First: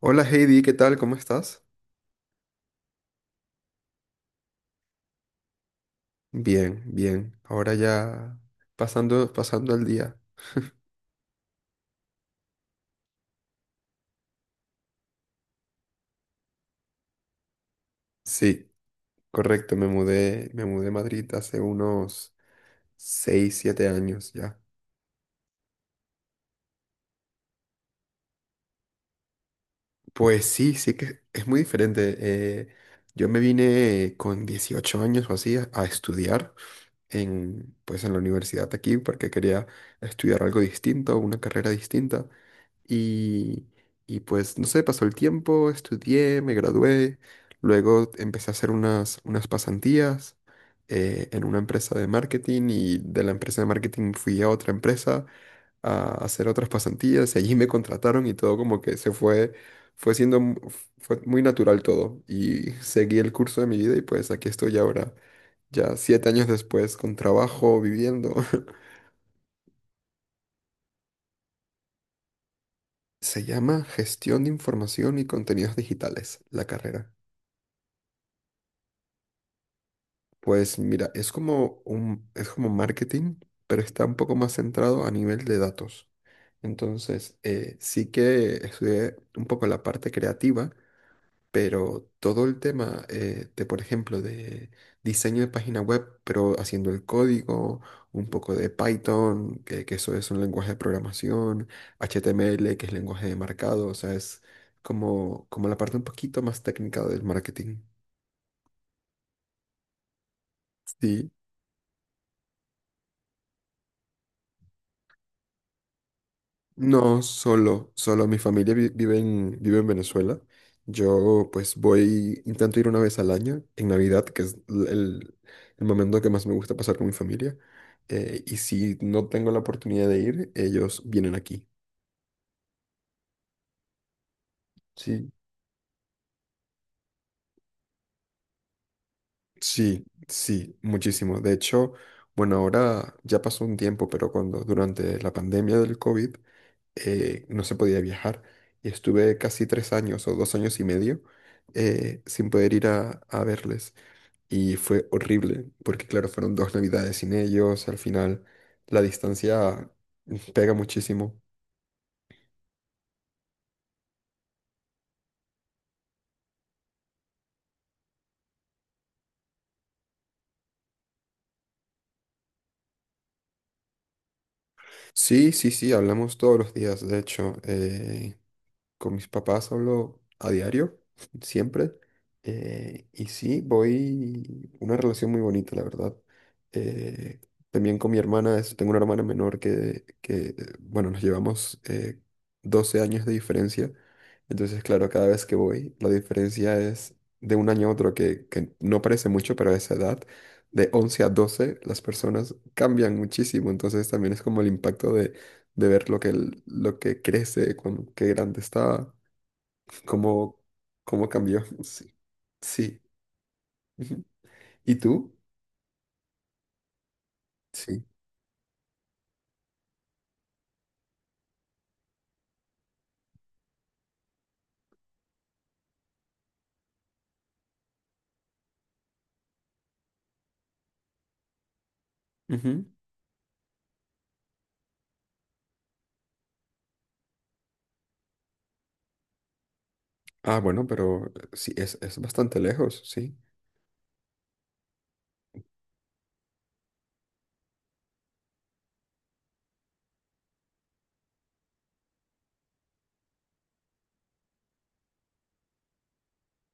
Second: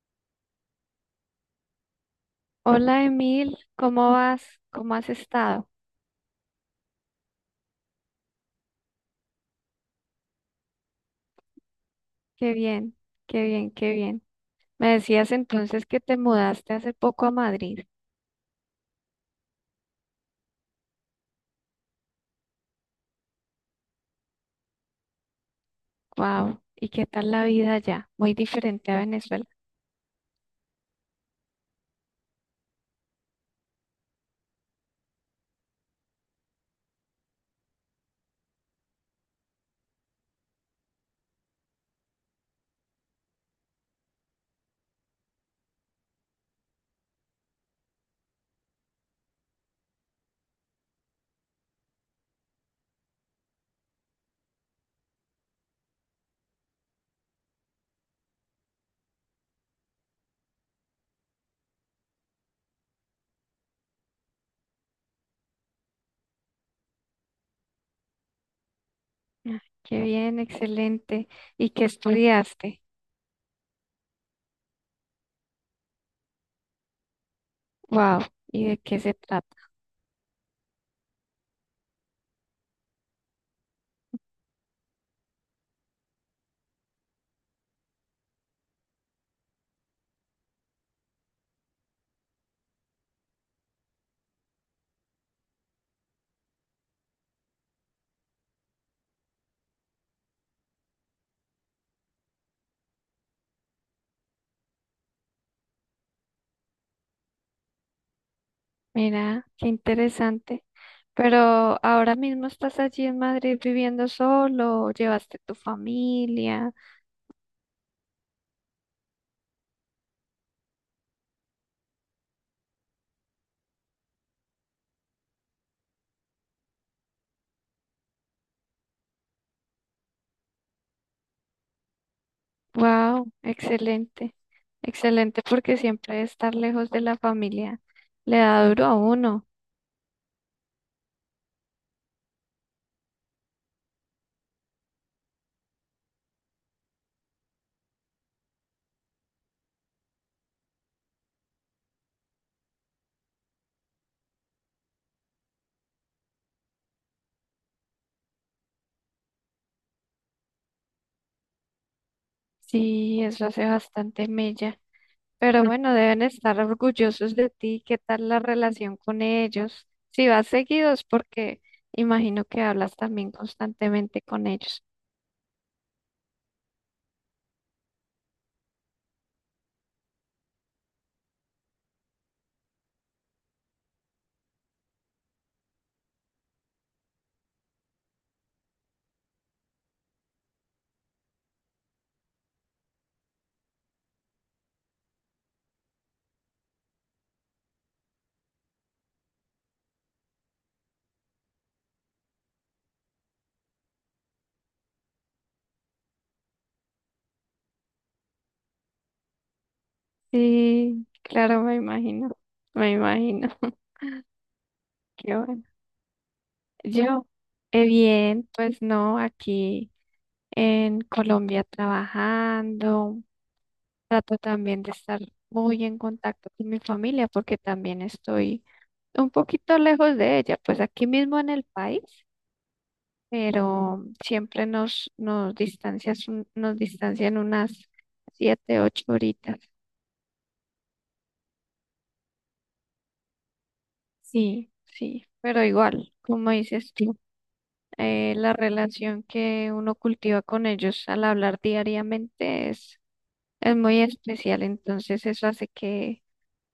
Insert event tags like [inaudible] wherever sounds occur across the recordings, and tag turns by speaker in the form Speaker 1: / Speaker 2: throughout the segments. Speaker 1: Hola Heidi, ¿qué tal? ¿Cómo estás?
Speaker 2: Hola Emil, ¿cómo vas? ¿Cómo has estado?
Speaker 1: Bien, bien. Ahora ya pasando el día.
Speaker 2: Qué bien, qué bien, qué bien. Me decías entonces que te mudaste hace poco a Madrid.
Speaker 1: Sí, correcto, me mudé a Madrid hace unos 6, 7 años ya.
Speaker 2: Wow. ¿Y qué tal la vida allá? Muy diferente a Venezuela.
Speaker 1: Pues sí, sí que es muy diferente. Yo me vine con 18 años o así a estudiar en, pues en la universidad aquí porque quería estudiar algo distinto, una carrera distinta. Y, y pues, no sé, pasó el tiempo, estudié, me gradué, luego empecé a hacer unas pasantías en una empresa de marketing, y de la empresa de marketing fui a otra empresa a hacer otras pasantías y allí me contrataron y todo como que se fue, fue siendo, mu- fue muy natural todo y [laughs] seguí el curso de mi vida y pues aquí estoy ahora, ya siete años después, con trabajo, viviendo. [laughs]
Speaker 2: Ah, qué bien, excelente. ¿Y qué estudiaste?
Speaker 1: Se llama Gestión de Información y Contenidos Digitales, la carrera.
Speaker 2: Wow. ¿Y de qué se trata?
Speaker 1: Pues mira, es como marketing, pero está un poco más centrado a nivel de datos. Entonces, sí que estudié un poco la parte creativa, pero todo el tema por ejemplo, de diseño de página web, pero haciendo el código, un poco de Python, que eso es un lenguaje de programación, HTML, que es lenguaje de marcado, o sea, es como la parte un poquito más técnica del marketing.
Speaker 2: Mira, qué interesante.
Speaker 1: Sí.
Speaker 2: Pero ahora mismo estás allí en Madrid viviendo solo, llevaste tu familia.
Speaker 1: No, solo mi familia vive vive en Venezuela. Yo pues voy, intento ir una vez al año, en Navidad, que es el momento que más me gusta pasar con mi familia. Y si no tengo la oportunidad de ir, ellos vienen aquí.
Speaker 2: Wow, excelente,
Speaker 1: Sí,
Speaker 2: excelente, porque siempre estar lejos de la familia le da duro a uno.
Speaker 1: sí, sí, muchísimo. De hecho, bueno, ahora ya pasó un tiempo, pero cuando durante la pandemia del COVID no se podía viajar y estuve casi tres años o dos años y medio sin poder ir a verles. Y fue horrible, porque claro, fueron dos navidades sin ellos, al final la distancia pega muchísimo.
Speaker 2: Sí, eso hace bastante mella. Pero bueno, deben estar orgullosos de ti. ¿Qué tal la relación con ellos? Si vas seguidos, porque imagino que hablas también constantemente con ellos.
Speaker 1: Sí, sí, sí, hablamos todos los días, de hecho. Con mis papás hablo a diario, [laughs] siempre. Y sí, voy una relación muy bonita, la verdad. Eh, También con mi hermana, tengo una hermana menor que, bueno, nos llevamos 12 años de diferencia. Entonces, claro, cada vez que voy, la diferencia es de un año a otro, que no parece mucho, pero a esa edad, de 11 a 12, las personas cambian muchísimo. Entonces, también es como el impacto de ver lo que crece, qué grande está, cómo,
Speaker 2: Sí,
Speaker 1: cómo
Speaker 2: claro,
Speaker 1: cambió.
Speaker 2: me
Speaker 1: [laughs] Sí.
Speaker 2: imagino, me
Speaker 1: Sí.
Speaker 2: imagino. [laughs]
Speaker 1: Ujú. ¿Y tú?
Speaker 2: Qué bueno. Yo,
Speaker 1: Sí.
Speaker 2: bien, pues no, aquí en Colombia trabajando. Trato también de estar muy en contacto con mi familia porque también estoy un poquito lejos de ella, pues aquí mismo en el país,
Speaker 1: Ujú.
Speaker 2: pero siempre nos distancias, nos distancian unas siete, ocho horitas.
Speaker 1: Ah, bueno, pero sí, es bastante lejos, sí.
Speaker 2: Sí, sí, pero igual, como dices tú, la relación que uno cultiva con ellos al hablar diariamente es muy especial, entonces eso hace que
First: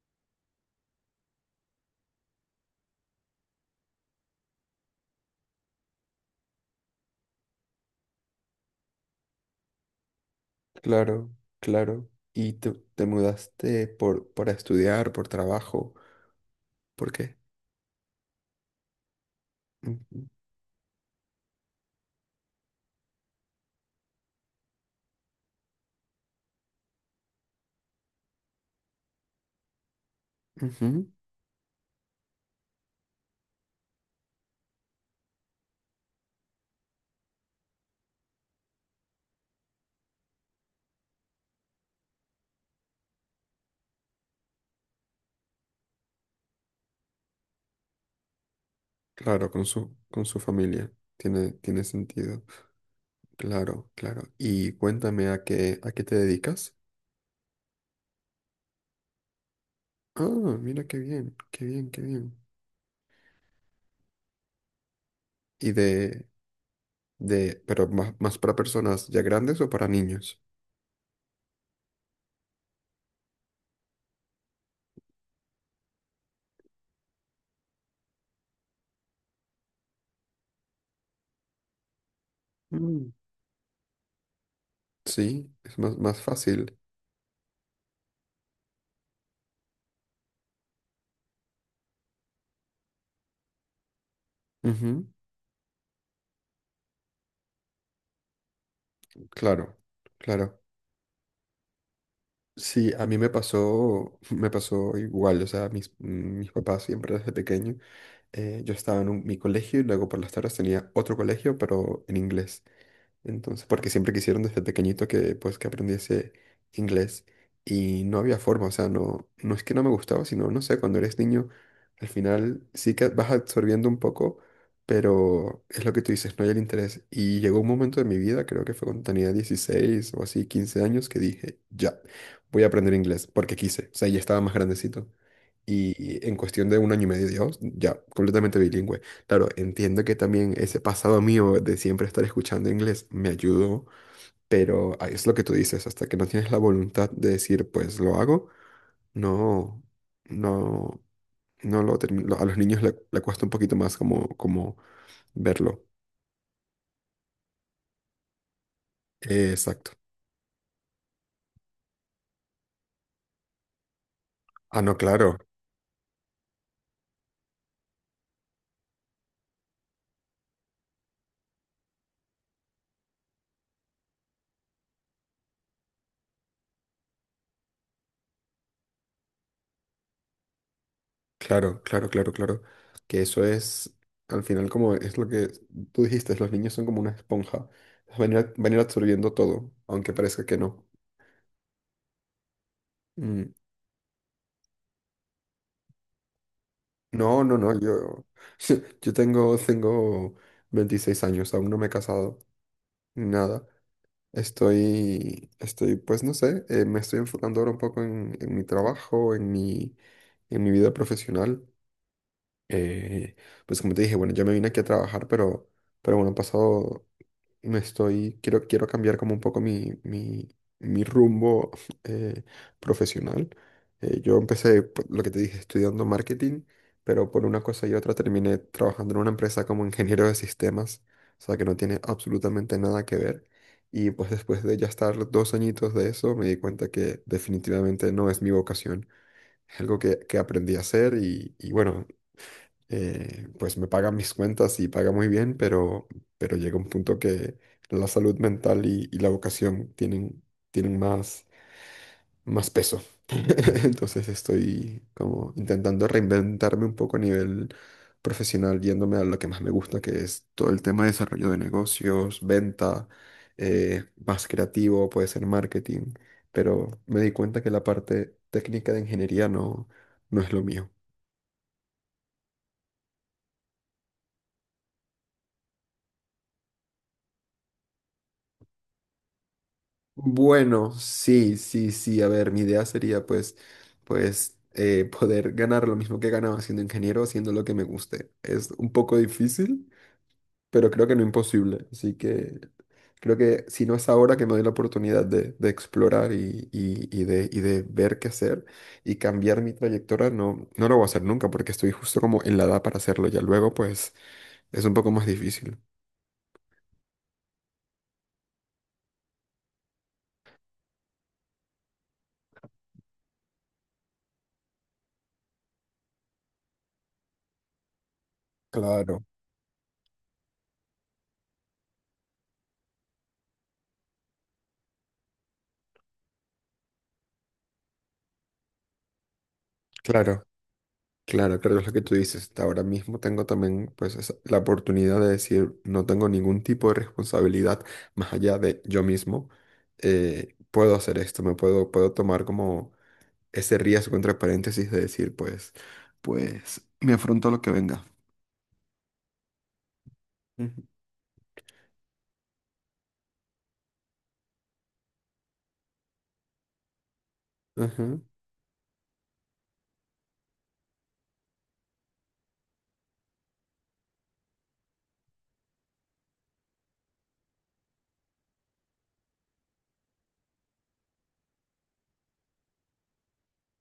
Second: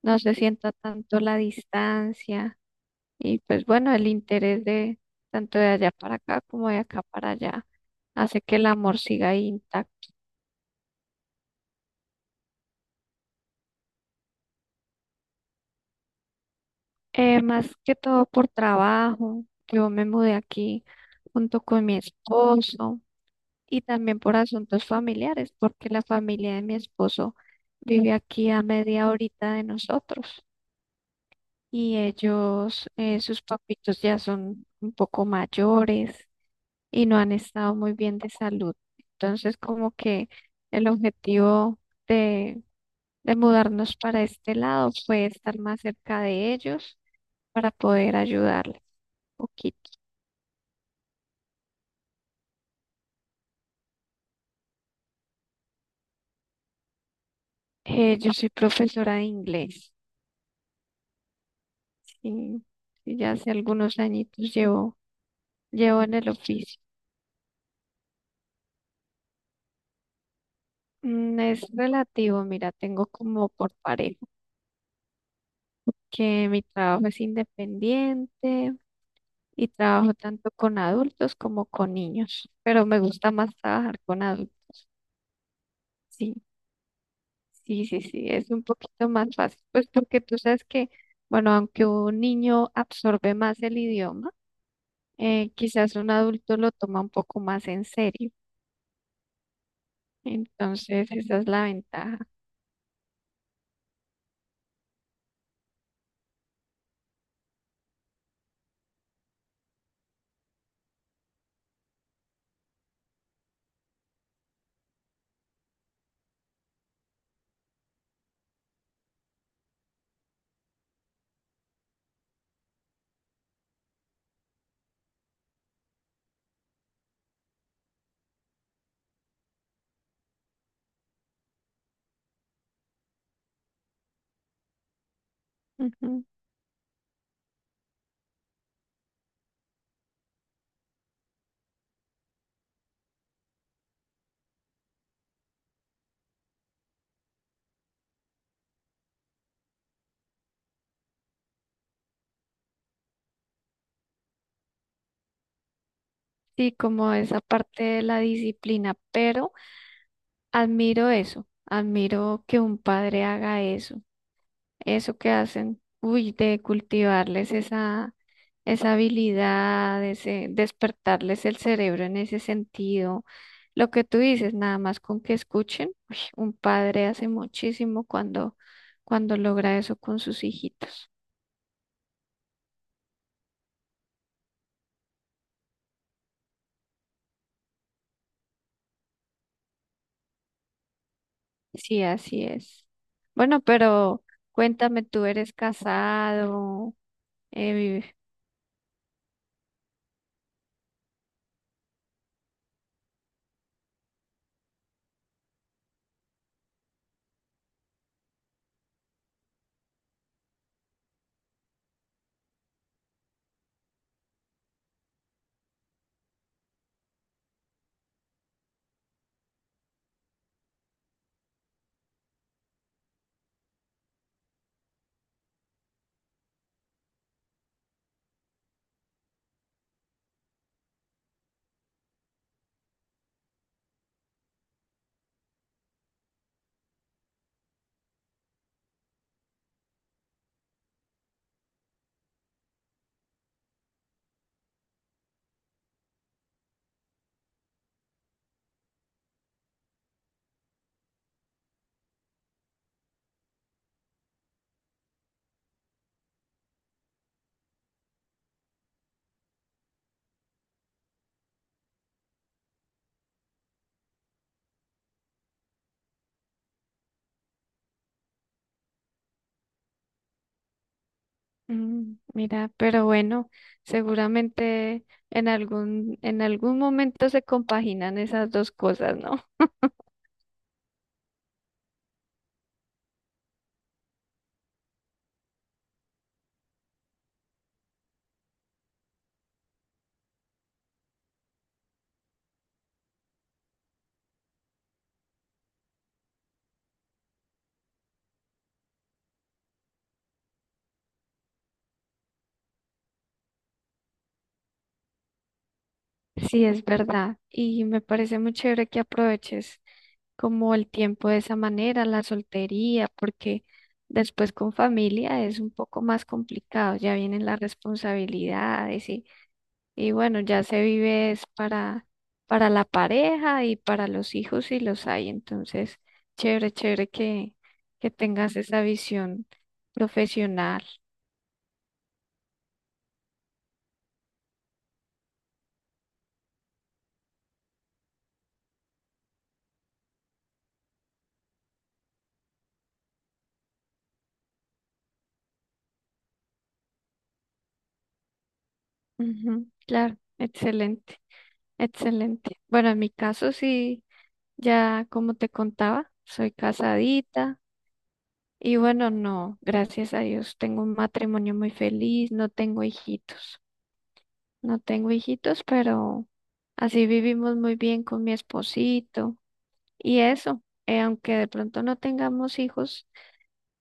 Speaker 2: no se sienta tanto la distancia. Y pues bueno, el interés de tanto de allá para acá como de acá para allá hace que el amor siga ahí intacto.
Speaker 1: Claro, claro. ¿Y te mudaste por, para estudiar, por trabajo? ¿Por qué?
Speaker 2: Más que todo por trabajo, yo me
Speaker 1: Ujú,
Speaker 2: mudé aquí junto con mi esposo y también por asuntos familiares, porque la familia de mi esposo vive aquí a media horita de nosotros
Speaker 1: ujú.
Speaker 2: y ellos, sus papitos ya son un poco mayores y no han estado muy bien de salud. Entonces, como que el objetivo de, de mudarnos para este lado fue estar más cerca de ellos para poder ayudarles un
Speaker 1: Claro, con
Speaker 2: poquito.
Speaker 1: con su familia. Tiene, tiene sentido. Claro, claro. Y cuéntame a a qué te dedicas.
Speaker 2: Yo soy profesora de inglés
Speaker 1: Ah, mira qué bien, qué bien, qué bien.
Speaker 2: y, y ya hace algunos añitos
Speaker 1: y
Speaker 2: llevo en
Speaker 1: de,
Speaker 2: el oficio.
Speaker 1: pero más, más para personas ya grandes o para niños.
Speaker 2: Mm, es relativo, mira, tengo como por parejo que mi trabajo es independiente y trabajo tanto con adultos como con niños, pero me
Speaker 1: Mm.
Speaker 2: gusta más trabajar con adultos.
Speaker 1: Sí, es más, más
Speaker 2: Sí,
Speaker 1: fácil.
Speaker 2: sí, es un poquito más fácil, pues porque tú sabes que, bueno, aunque un niño absorbe más el idioma,
Speaker 1: Ujú,
Speaker 2: quizás un adulto lo toma un poco más en serio.
Speaker 1: claro, claro.
Speaker 2: Entonces, esa es la ventaja.
Speaker 1: Sí, a mí me pasó, [laughs] me pasó igual, o sea, mis papás siempre desde pequeño, yo estaba en mi colegio y luego por las tardes tenía otro colegio, pero en inglés. Entonces, porque siempre quisieron desde pequeñito que pues que aprendiese inglés y no había forma, o sea, no, no es que no me gustaba, sino, no sé, cuando eres niño, al final sí que vas absorbiendo un poco, pero es lo que tú dices, no hay el interés. Y llegó un momento de mi vida, creo que fue cuando tenía 16 o así, 15 años, que dije, ya, voy a aprender inglés, porque quise, o sea, ya estaba más grandecito.
Speaker 2: Ujú.
Speaker 1: Y en cuestión de un año y medio, Dios, ya, completamente bilingüe. Claro, entiendo que también ese pasado mío de siempre estar escuchando inglés me ayudó, pero ahí es lo que tú dices, hasta que no tienes la voluntad de decir, pues lo hago, no, no, no lo termino. A los niños le cuesta un poquito más como, como verlo.
Speaker 2: Sí, como esa parte de la disciplina, pero
Speaker 1: Exacto.
Speaker 2: admiro eso, admiro que un padre haga eso,
Speaker 1: Ah, no,
Speaker 2: eso que
Speaker 1: claro,
Speaker 2: hacen, uy, de cultivarles esa, esa habilidad, ese, despertarles el cerebro en ese sentido. Lo que tú dices, nada más con que escuchen, uy, un padre hace muchísimo cuando, cuando logra eso con sus hijitos.
Speaker 1: claro, claro, claro, claro. Que eso es, al final, como es lo que tú dijiste, los niños son como una esponja, van a ir absorbiendo todo, aunque parezca que no.
Speaker 2: Sí, así es.
Speaker 1: Mm.
Speaker 2: Bueno, pero cuéntame, ¿tú eres casado?
Speaker 1: No, no, no, yo, [laughs] yo tengo, tengo 26 años, aún no me he casado, ni nada. Estoy, estoy, pues no sé, me estoy enfocando ahora un poco en mi trabajo, en mi vida profesional. Eh, pues como te dije, bueno, yo me vine aquí a trabajar, pero bueno, han pasado me estoy, quiero cambiar como un poco mi rumbo [laughs] eh, profesional. Yo empecé, lo que te dije, estudiando marketing, pero por una cosa y otra terminé trabajando en una empresa como ingeniero de sistemas, o sea que no tiene absolutamente nada que ver. Y pues después de ya estar dos añitos de eso, me di cuenta que definitivamente no es mi vocación. Es algo que aprendí a hacer y bueno, pues me paga mis cuentas y paga muy bien, pero llega un punto que la salud mental y la vocación tienen más, más peso. [laughs] Entonces estoy como intentando reinventarme un poco a nivel profesional, yéndome a lo que más me gusta, que es todo el tema de desarrollo de negocios, venta, más creativo, puede ser marketing, pero me di cuenta que la parte técnica de ingeniería no, no es lo mío.
Speaker 2: Mm, mira, pero bueno, seguramente en algún momento se compaginan esas dos cosas, ¿no?
Speaker 1: Bueno, sí, sí, sí. A ver, mi idea sería pues, pues, [laughs] poder ganar lo mismo que ganaba siendo ingeniero, haciendo lo que me guste. Es un poco difícil, pero creo que no imposible. Así que creo que si no es ahora que me doy la oportunidad de explorar y de ver qué hacer y cambiar mi trayectoria, no, no lo voy a hacer nunca porque estoy justo como en la edad para hacerlo. Ya luego pues es un poco más difícil.
Speaker 2: [laughs] Sí, es verdad. Y me parece muy chévere que aproveches como el tiempo de esa manera, la soltería, porque después con familia es un poco más complicado, ya vienen las responsabilidades.
Speaker 1: Claro,
Speaker 2: Y bueno, ya se vive es para la pareja y para los hijos si los hay. Entonces, chévere, chévere que tengas esa visión
Speaker 1: claro.
Speaker 2: profesional.
Speaker 1: Claro, claro, es lo que tú dices. Ahora mismo tengo también pues la oportunidad de decir, no tengo ningún tipo de responsabilidad más allá de yo mismo. Puedo hacer esto, me puedo, puedo tomar como ese riesgo entre paréntesis de decir, pues, pues, me afronto a lo que venga.
Speaker 2: Ujú, claro,
Speaker 1: Ujú.
Speaker 2: excelente, excelente. Bueno, en mi caso sí, ya como te contaba, soy casadita
Speaker 1: Ajá,
Speaker 2: y bueno, no, gracias a Dios, tengo un matrimonio muy feliz, no tengo hijitos, no tengo hijitos, pero así vivimos muy bien con mi esposito. Y eso, aunque de pronto no tengamos hijos,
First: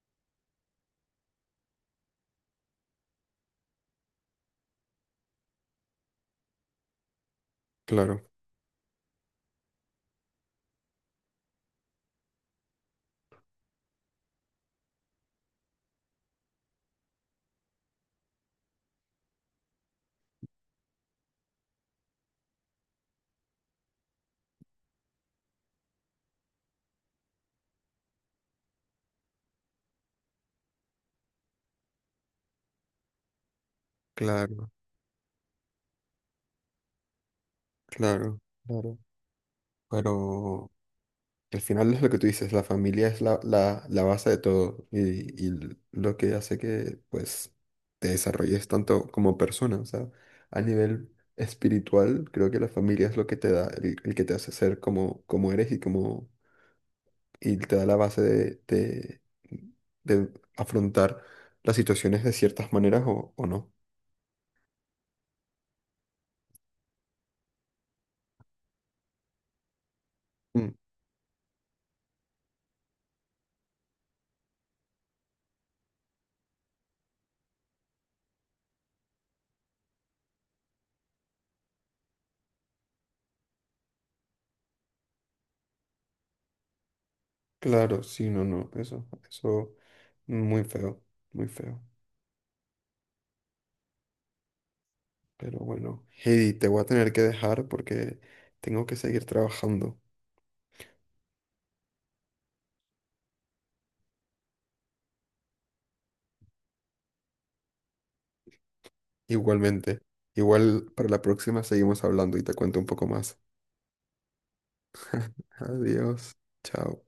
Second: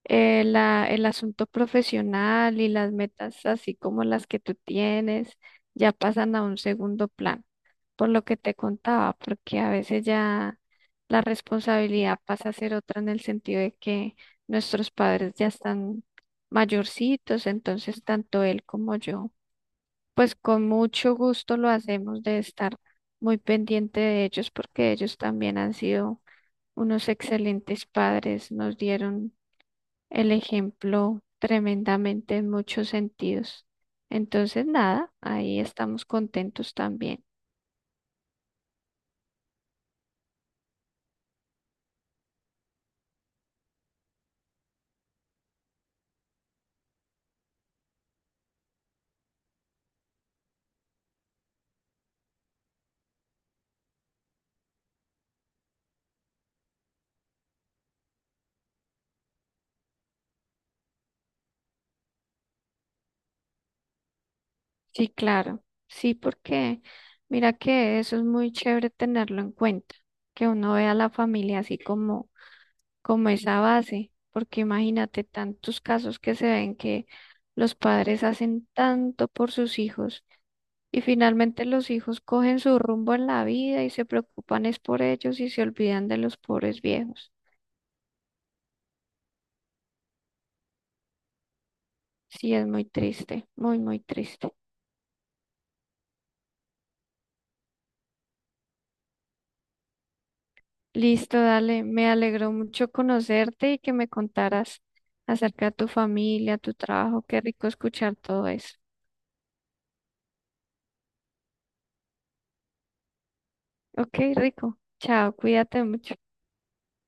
Speaker 2: el asunto profesional y las metas, así como las que tú tienes, ya pasan a un segundo plano, por lo
Speaker 1: claro,
Speaker 2: que te contaba, porque a veces ya la responsabilidad pasa a ser otra en el sentido de que nuestros padres ya están mayorcitos, entonces tanto él como yo, pues con mucho gusto lo hacemos de estar muy pendiente de ellos, porque ellos también han sido unos excelentes padres, nos dieron el ejemplo tremendamente en muchos sentidos. Entonces,
Speaker 1: claro,
Speaker 2: nada, ahí estamos contentos también.
Speaker 1: claro, claro. Pero al final es lo que tú dices, la familia es la base de todo y lo que hace que pues te desarrolles tanto como persona, o sea, a nivel espiritual creo que la familia es lo que te da, el que te hace ser como, como eres y como y te da la base de afrontar las situaciones de ciertas maneras o no.
Speaker 2: Sí, claro, sí, porque mira que eso es muy chévere tenerlo en cuenta, que
Speaker 1: Mm,
Speaker 2: uno vea a la familia así como, como esa base, porque imagínate tantos casos que se ven que los padres hacen tanto por sus hijos y finalmente los hijos cogen su rumbo en la vida y se preocupan es por ellos y se olvidan de los pobres viejos.
Speaker 1: claro, sí, no, no, eso muy feo, muy feo.
Speaker 2: Sí, es muy triste, muy, muy triste.
Speaker 1: Pero bueno, Heidi, te voy a tener que dejar porque tengo que seguir trabajando.
Speaker 2: Listo, dale. Me alegró mucho conocerte y que me contaras acerca de tu familia, tu trabajo. Qué rico escuchar todo eso.
Speaker 1: Igualmente. Igual para la próxima seguimos hablando y te cuento un poco más.
Speaker 2: Ok, rico. Chao, cuídate mucho.
Speaker 1: Adiós. Chao.